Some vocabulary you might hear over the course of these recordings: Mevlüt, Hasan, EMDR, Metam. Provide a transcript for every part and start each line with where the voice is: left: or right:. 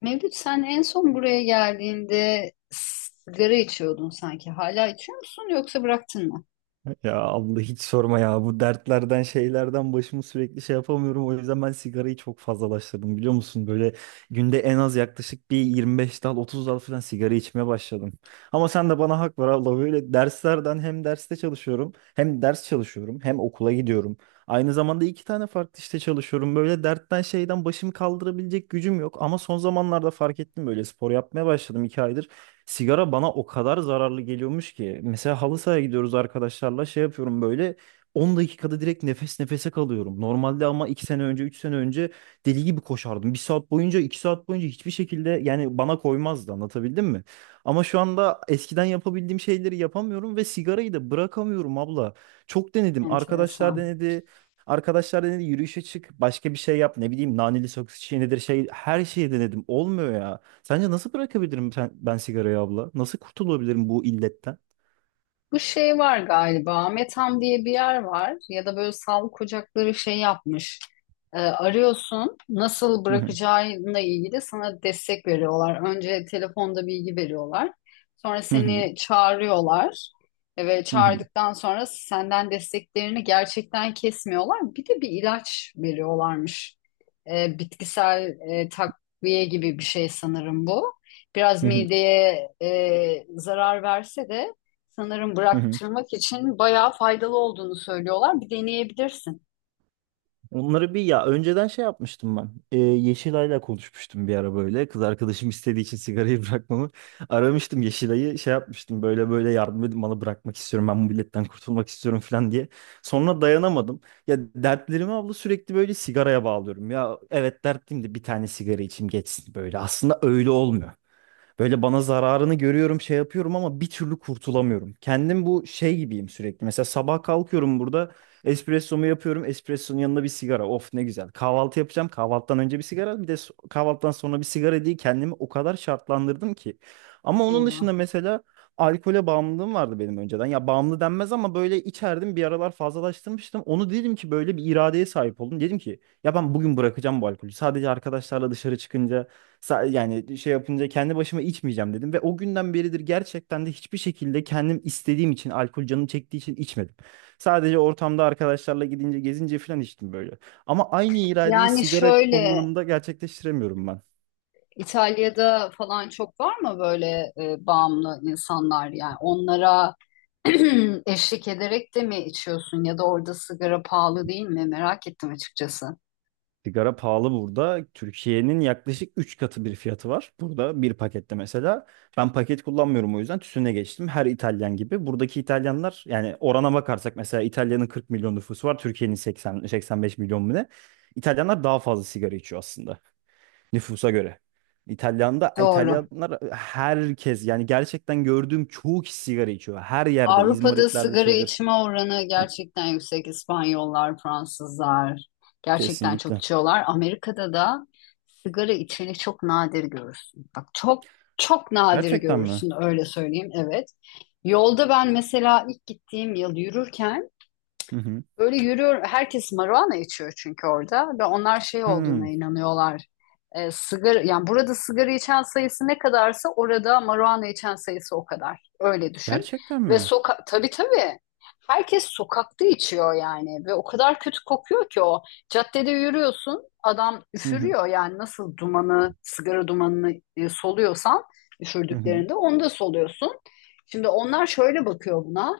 left: Mevlüt sen en son buraya geldiğinde sigara içiyordun sanki. Hala içiyor musun yoksa bıraktın mı?
right: Ya abla, hiç sorma ya. Bu dertlerden şeylerden başımı sürekli şey yapamıyorum. O yüzden ben sigarayı çok fazlalaştırdım, biliyor musun? Böyle günde en az yaklaşık bir 25 dal 30 dal falan sigara içmeye başladım. Ama sen de bana hak ver abla. Böyle derslerden, hem derste çalışıyorum, hem ders çalışıyorum, hem okula gidiyorum. Aynı zamanda iki tane farklı işte çalışıyorum. Böyle dertten şeyden başımı kaldırabilecek gücüm yok. Ama son zamanlarda fark ettim, böyle spor yapmaya başladım. 2 aydır sigara bana o kadar zararlı geliyormuş ki. Mesela halı sahaya gidiyoruz arkadaşlarla, şey yapıyorum böyle, 10 dakikada direkt nefes nefese kalıyorum. Normalde, ama 2 sene önce, 3 sene önce deli gibi koşardım. 1 saat boyunca, 2 saat boyunca hiçbir şekilde, yani bana koymazdı, anlatabildim mi? Ama şu anda eskiden yapabildiğim şeyleri yapamıyorum ve sigarayı da bırakamıyorum abla. Çok denedim, arkadaşlar
left: Enteresan.
right: denedi. Arkadaşlar denedi, yürüyüşe çık, başka bir şey yap, ne bileyim naneli sakız çiğnedir şey, her şeyi denedim olmuyor ya. Sence nasıl bırakabilirim ben sigarayı abla? Nasıl kurtulabilirim bu illetten?
left: Bu şey var galiba. Metam diye bir yer var ya da böyle sağlık ocakları şey yapmış. Arıyorsun nasıl
right: Hı hı.
left: bırakacağınla ilgili sana destek veriyorlar. Önce telefonda bilgi veriyorlar. Sonra
right: Hı hı.
left: seni çağırıyorlar ve
right: Hı hı.
left: çağırdıktan sonra senden desteklerini gerçekten kesmiyorlar. Bir de bir ilaç veriyorlarmış. Bitkisel takviye gibi bir şey sanırım bu. Biraz
right: Hı hı.
left: mideye zarar verse de sanırım
right: Hı hı.
left: bıraktırmak için bayağı faydalı olduğunu söylüyorlar. Bir deneyebilirsin.
right: Onları bir, ya önceden şey yapmıştım ben. Yeşilay'la konuşmuştum bir ara böyle. Kız arkadaşım istediği için sigarayı bırakmamı, aramıştım Yeşilay'ı şey yapmıştım böyle, böyle yardım edin bana, bırakmak istiyorum ben, bu illetten kurtulmak istiyorum falan diye. Sonra dayanamadım. Ya dertlerimi abla sürekli böyle sigaraya bağlıyorum. Ya evet, dertliyim de bir tane sigara içeyim geçsin böyle. Aslında öyle olmuyor. Böyle bana zararını görüyorum, şey yapıyorum ama bir türlü kurtulamıyorum. Kendim bu şey gibiyim sürekli. Mesela sabah kalkıyorum burada, espressomu yapıyorum, espressonun yanında bir sigara. Of ne güzel. Kahvaltı yapacağım. Kahvaltıdan önce bir sigara, bir de kahvaltıdan sonra bir sigara diye kendimi o kadar şartlandırdım ki. Ama onun
left: Eyvah.
right: dışında mesela alkole bağımlılığım vardı benim önceden. Ya bağımlı denmez ama böyle içerdim, bir aralar fazlalaştırmıştım. Onu dedim ki, böyle bir iradeye sahip oldum. Dedim ki ya ben bugün bırakacağım bu alkolü. Sadece arkadaşlarla dışarı çıkınca, yani şey yapınca kendi başıma içmeyeceğim dedim ve o günden beridir gerçekten de hiçbir şekilde kendim istediğim için, alkol canım çektiği için içmedim. Sadece ortamda arkadaşlarla gidince, gezince falan içtim böyle. Ama aynı iradeyi
left: Yani
right: sigara
left: şöyle
right: kullanımında gerçekleştiremiyorum ben.
left: İtalya'da falan çok var mı böyle bağımlı insanlar? Yani onlara eşlik ederek de mi içiyorsun ya da orada sigara pahalı değil mi? Merak ettim açıkçası.
right: Sigara pahalı burada. Türkiye'nin yaklaşık 3 katı bir fiyatı var burada, bir pakette mesela. Ben paket kullanmıyorum, o yüzden tütüne geçtim. Her İtalyan gibi. Buradaki İtalyanlar, yani orana bakarsak mesela, İtalya'nın 40 milyon nüfusu var. Türkiye'nin 80, 85 milyon mu ne? İtalyanlar daha fazla sigara içiyor aslında, nüfusa göre. İtalyan'da,
left: Doğru.
right: İtalyanlar herkes, yani gerçekten gördüğüm çoğu kişi sigara içiyor. Her yerde
left: Avrupa'da
right: İzmaritlerde
left: sigara
right: şeydir.
left: içme oranı gerçekten yüksek. İspanyollar, Fransızlar gerçekten çok
right: Kesinlikle.
left: içiyorlar. Amerika'da da sigara içeni çok nadir görürsün. Bak çok çok nadir
right: Gerçekten mi?
left: görürsün öyle söyleyeyim. Evet. Yolda ben mesela ilk gittiğim yıl yürürken
right: Hı hı.
left: böyle yürüyor, herkes marijuana içiyor çünkü orada ve onlar şey olduğuna
right: Hı.
left: inanıyorlar. Sigara, yani burada sigara içen sayısı ne kadarsa orada marijuana içen sayısı o kadar. Öyle düşün.
right: Gerçekten
left: Ve
right: mi?
left: tabii tabii. Herkes sokakta içiyor yani ve o kadar kötü kokuyor ki o. Caddede yürüyorsun, adam
right: Hı hı.
left: üfürüyor yani nasıl sigara dumanını soluyorsan
right: Hı hı.
left: üfürdüklerinde onu da soluyorsun. Şimdi onlar şöyle bakıyor buna.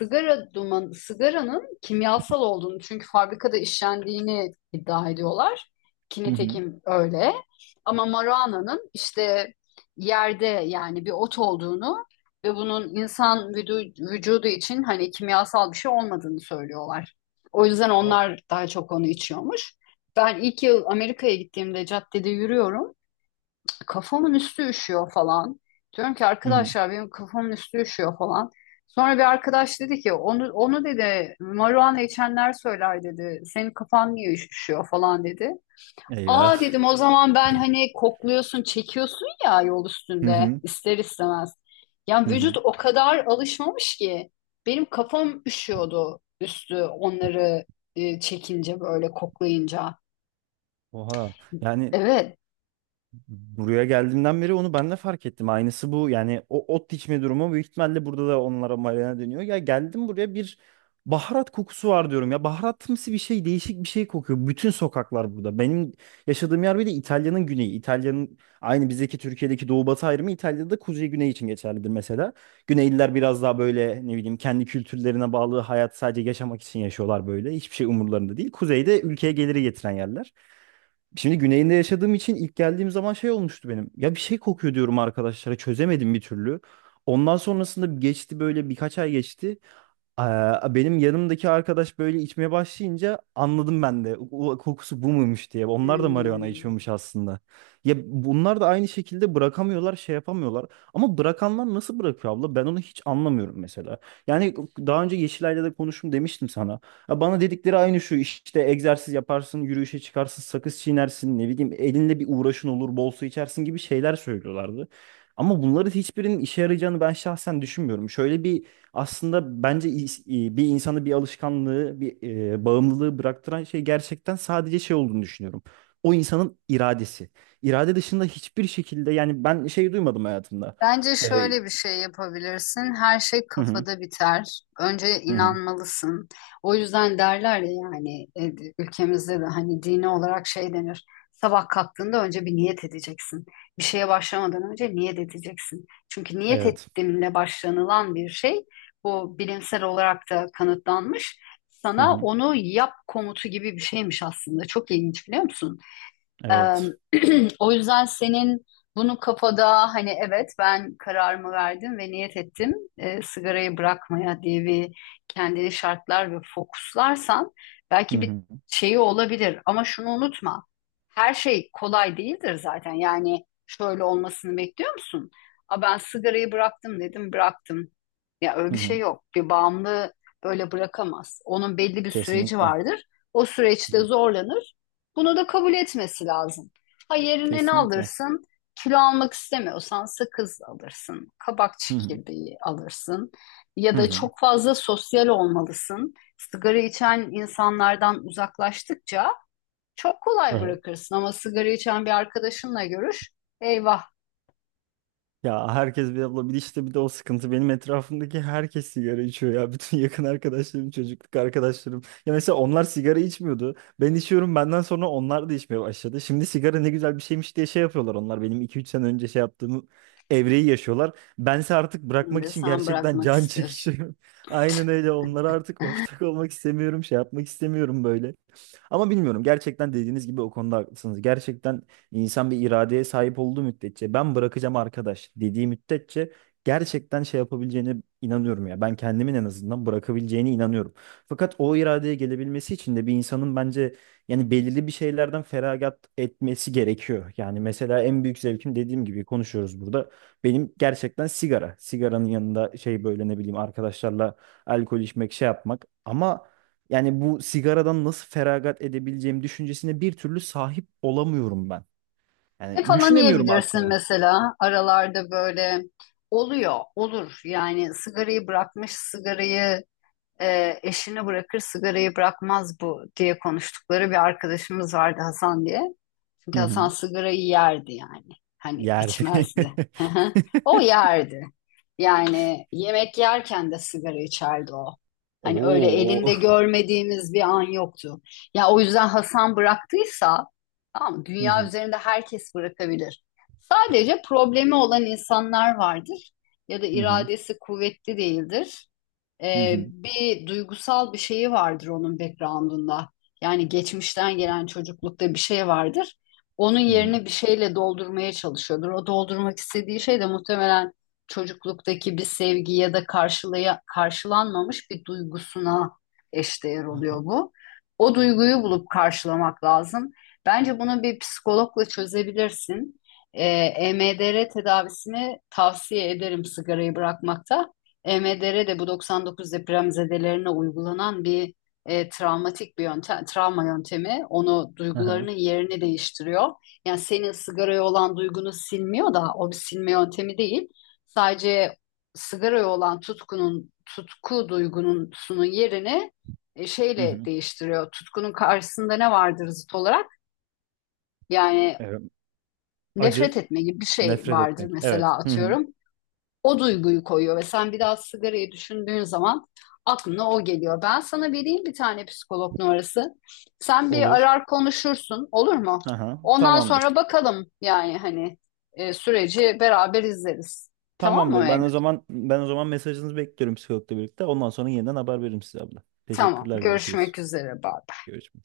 left: Sigaranın kimyasal olduğunu çünkü fabrikada işlendiğini iddia ediyorlar. Ki
right: Hı hı.
left: nitekim öyle. Ama maruana'nın işte yerde yani bir ot olduğunu ve bunun insan vücudu için hani kimyasal bir şey olmadığını söylüyorlar. O yüzden
right: O-
left: onlar daha çok onu içiyormuş. Ben ilk yıl Amerika'ya gittiğimde caddede yürüyorum. Kafamın üstü üşüyor falan. Diyorum ki
right: Hı hı.
left: arkadaşlar benim kafamın üstü üşüyor falan. Sonra bir arkadaş dedi ki onu dedi marijuana içenler söyler dedi. Senin kafan niye üşüyor falan dedi. Aa
right: Eyvah.
left: dedim o zaman ben hani kokluyorsun çekiyorsun ya yol
right: Hı
left: üstünde
right: hı.
left: ister istemez. Yani
right: Hı hı.
left: vücut o kadar alışmamış ki benim kafam üşüyordu üstü onları çekince böyle koklayınca.
right: Oha. Yani
left: Evet.
right: buraya geldiğimden beri onu ben de fark ettim. Aynısı bu. Yani o ot dikme durumu büyük ihtimalle burada da onlara marina dönüyor. Ya geldim buraya, bir baharat kokusu var diyorum ya. Baharatımsı bir şey, değişik bir şey kokuyor bütün sokaklar burada. Benim yaşadığım yer bir de İtalya'nın güneyi. İtalya'nın, aynı bizdeki Türkiye'deki doğu batı ayrımı, İtalya'da kuzey güney için geçerlidir mesela. Güneyliler biraz daha böyle ne bileyim kendi kültürlerine bağlı, hayat sadece yaşamak için yaşıyorlar böyle. Hiçbir şey umurlarında değil. Kuzeyde ülkeye geliri getiren yerler. Şimdi güneyinde yaşadığım için ilk geldiğim zaman şey olmuştu benim. Ya bir şey kokuyor diyorum arkadaşlara, çözemedim bir türlü. Ondan sonrasında geçti böyle, birkaç ay geçti. Aa, benim yanımdaki arkadaş böyle içmeye başlayınca anladım ben de. O kokusu bu muymuş diye. Onlar da marijuana
left: Hmm.
right: içiyormuş aslında. Ya bunlar da aynı şekilde bırakamıyorlar, şey yapamıyorlar. Ama bırakanlar nasıl bırakıyor abla? Ben onu hiç anlamıyorum mesela. Yani daha önce Yeşilay'la da konuştum demiştim sana. Ya bana dedikleri aynı şu işte, egzersiz yaparsın, yürüyüşe çıkarsın, sakız çiğnersin, ne bileyim elinde bir uğraşın olur, bol su içersin gibi şeyler söylüyorlardı. Ama bunların hiçbirinin işe yarayacağını ben şahsen düşünmüyorum. Şöyle bir, aslında bence bir insanı, bir alışkanlığı, bir bağımlılığı bıraktıran şey gerçekten sadece şey olduğunu düşünüyorum. O insanın iradesi. İrade dışında hiçbir şekilde, yani ben şey duymadım hayatımda.
left: Bence
right: E,
left: şöyle bir şey yapabilirsin. Her şey
right: hı hı.
left: kafada biter. Önce
right: Hı hı.
left: inanmalısın. O yüzden derler ya yani ülkemizde de hani dini olarak şey denir. Sabah kalktığında önce bir niyet edeceksin. Bir şeye başlamadan önce niyet edeceksin. Çünkü niyet
right: Evet.
left: ettiğinle başlanılan bir şey bu bilimsel olarak da kanıtlanmış.
right: Hı
left: Sana
right: hı.
left: onu yap komutu gibi bir şeymiş aslında. Çok ilginç biliyor musun? Eee,
right: Evet.
left: o yüzden senin bunu kafada hani evet ben kararımı verdim ve niyet ettim sigarayı bırakmaya diye bir kendini şartlar ve fokuslarsan
right: Hı
left: belki bir
right: hı.
left: şeyi olabilir. Ama şunu unutma. Her şey kolay değildir zaten. Yani şöyle olmasını bekliyor musun? A ben sigarayı bıraktım dedim bıraktım. Ya öyle
right: Hı
left: bir şey
right: hı.
left: yok. Bir bağımlı böyle bırakamaz. Onun belli bir süreci
right: Kesinlikle.
left: vardır. O süreçte
right: Hı.
left: zorlanır. Bunu da kabul etmesi lazım. Ha yerine ne
right: Kesinlikle.
left: alırsın? Kilo almak istemiyorsan sakız alırsın, kabak
right: Hı hı.
left: çekirdeği alırsın ya da
right: Hı
left: çok fazla sosyal olmalısın. Sigara içen insanlardan uzaklaştıkça çok kolay
right: hı.
left: bırakırsın ama sigara içen bir arkadaşınla görüş, eyvah
right: Ya herkes, bir abla, bir işte, bir de o sıkıntı. Benim etrafımdaki herkes sigara içiyor ya. Bütün yakın arkadaşlarım, çocukluk arkadaşlarım. Ya mesela onlar sigara içmiyordu. Ben içiyorum, benden sonra onlar da içmeye başladı. Şimdi sigara ne güzel bir şeymiş diye şey yapıyorlar onlar. Benim 2-3 sene önce şey yaptığım evreyi yaşıyorlar. Bense artık bırakmak
left: şimdi
right: için
left: sen
right: gerçekten
left: bırakmak
right: can
left: istiyorsun.
right: çekişiyorum. Aynen öyle, onlara artık ortak olmak istemiyorum. Şey yapmak istemiyorum böyle. Ama bilmiyorum, gerçekten dediğiniz gibi o konuda haklısınız. Gerçekten İnsan bir iradeye sahip olduğu müddetçe, ben bırakacağım arkadaş dediği müddetçe gerçekten şey yapabileceğine inanıyorum ya. Ben kendimin en azından bırakabileceğine inanıyorum. Fakat o iradeye gelebilmesi için de bir insanın bence, yani belirli bir şeylerden feragat etmesi gerekiyor. Yani mesela en büyük zevkim, dediğim gibi konuşuyoruz burada, benim gerçekten sigara. Sigaranın yanında şey, böyle ne bileyim arkadaşlarla alkol içmek, şey yapmak. Ama yani bu sigaradan nasıl feragat edebileceğim düşüncesine bir türlü sahip olamıyorum ben.
left: Ne
right: Yani
left: falan
right: düşünemiyorum
left: yiyebilirsin
right: aklıma.
left: mesela aralarda böyle oluyor, olur. Yani sigarayı bırakmış, sigarayı eşini bırakır sigarayı bırakmaz bu diye konuştukları bir arkadaşımız vardı Hasan diye. Çünkü
right: Hı
left: Hasan
right: hı.
left: sigarayı yerdi yani. Hani
right: Yerde.
left: içmezdi. Hı hı. O yerdi. Yani yemek yerken de sigara içerdi o. Hani öyle
right: Oo.
left: elinde görmediğimiz bir an yoktu. Ya o yüzden Hasan bıraktıysa tamam mı?
right: Hı
left: Dünya
right: hı.
left: üzerinde herkes bırakabilir. Sadece problemi olan insanlar vardır ya da
right: Hı hı.
left: iradesi kuvvetli değildir.
right: Hı
left: Ee,
right: hı.
left: bir duygusal bir şeyi vardır onun background'unda. Yani geçmişten gelen çocuklukta bir şey vardır onun
right: Hı hı.
left: yerine bir şeyle doldurmaya çalışıyordur. O doldurmak istediği şey de muhtemelen çocukluktaki bir sevgi ya da karşılanmamış bir duygusuna eşdeğer
right: Aha.
left: oluyor bu. O duyguyu bulup karşılamak lazım. Bence bunu bir psikologla çözebilirsin. Ee, EMDR tedavisini tavsiye ederim sigarayı bırakmakta. EMDR de bu 99 depremzedelerine uygulanan bir travmatik bir yöntem, travma yöntemi onu
right: Aha.
left: duygularının yerini değiştiriyor. Yani senin sigaraya olan duygunu silmiyor da o bir silme yöntemi değil. Sadece sigaraya olan tutku duygusunun yerini
right: Hı hı.
left: şeyle
right: Hı.
left: değiştiriyor. Tutkunun karşısında ne vardır zıt olarak? Yani
right: Evet.
left: nefret
right: Acı.
left: etme gibi bir şey
right: Nefret
left: vardır
right: etmek. Evet.
left: mesela
right: Hı hı.
left: atıyorum o duyguyu koyuyor ve sen biraz sigarayı düşündüğün zaman aklına o geliyor. Ben sana vereyim bir tane psikolog numarası. Sen bir
right: Olur.
left: arar konuşursun olur mu?
right: Aha.
left: Ondan sonra
right: Tamamdır.
left: bakalım yani hani süreci beraber izleriz. Tamam mı
right: Tamamdır. Ben
left: Mevlüt?
right: o zaman ben o zaman mesajınızı bekliyorum, psikologla birlikte. Ondan sonra yeniden haber veririm size abla.
left: Tamam.
right: Teşekkürler. Görüşürüz.
left: Görüşmek üzere. Bye.
right: Görüşmek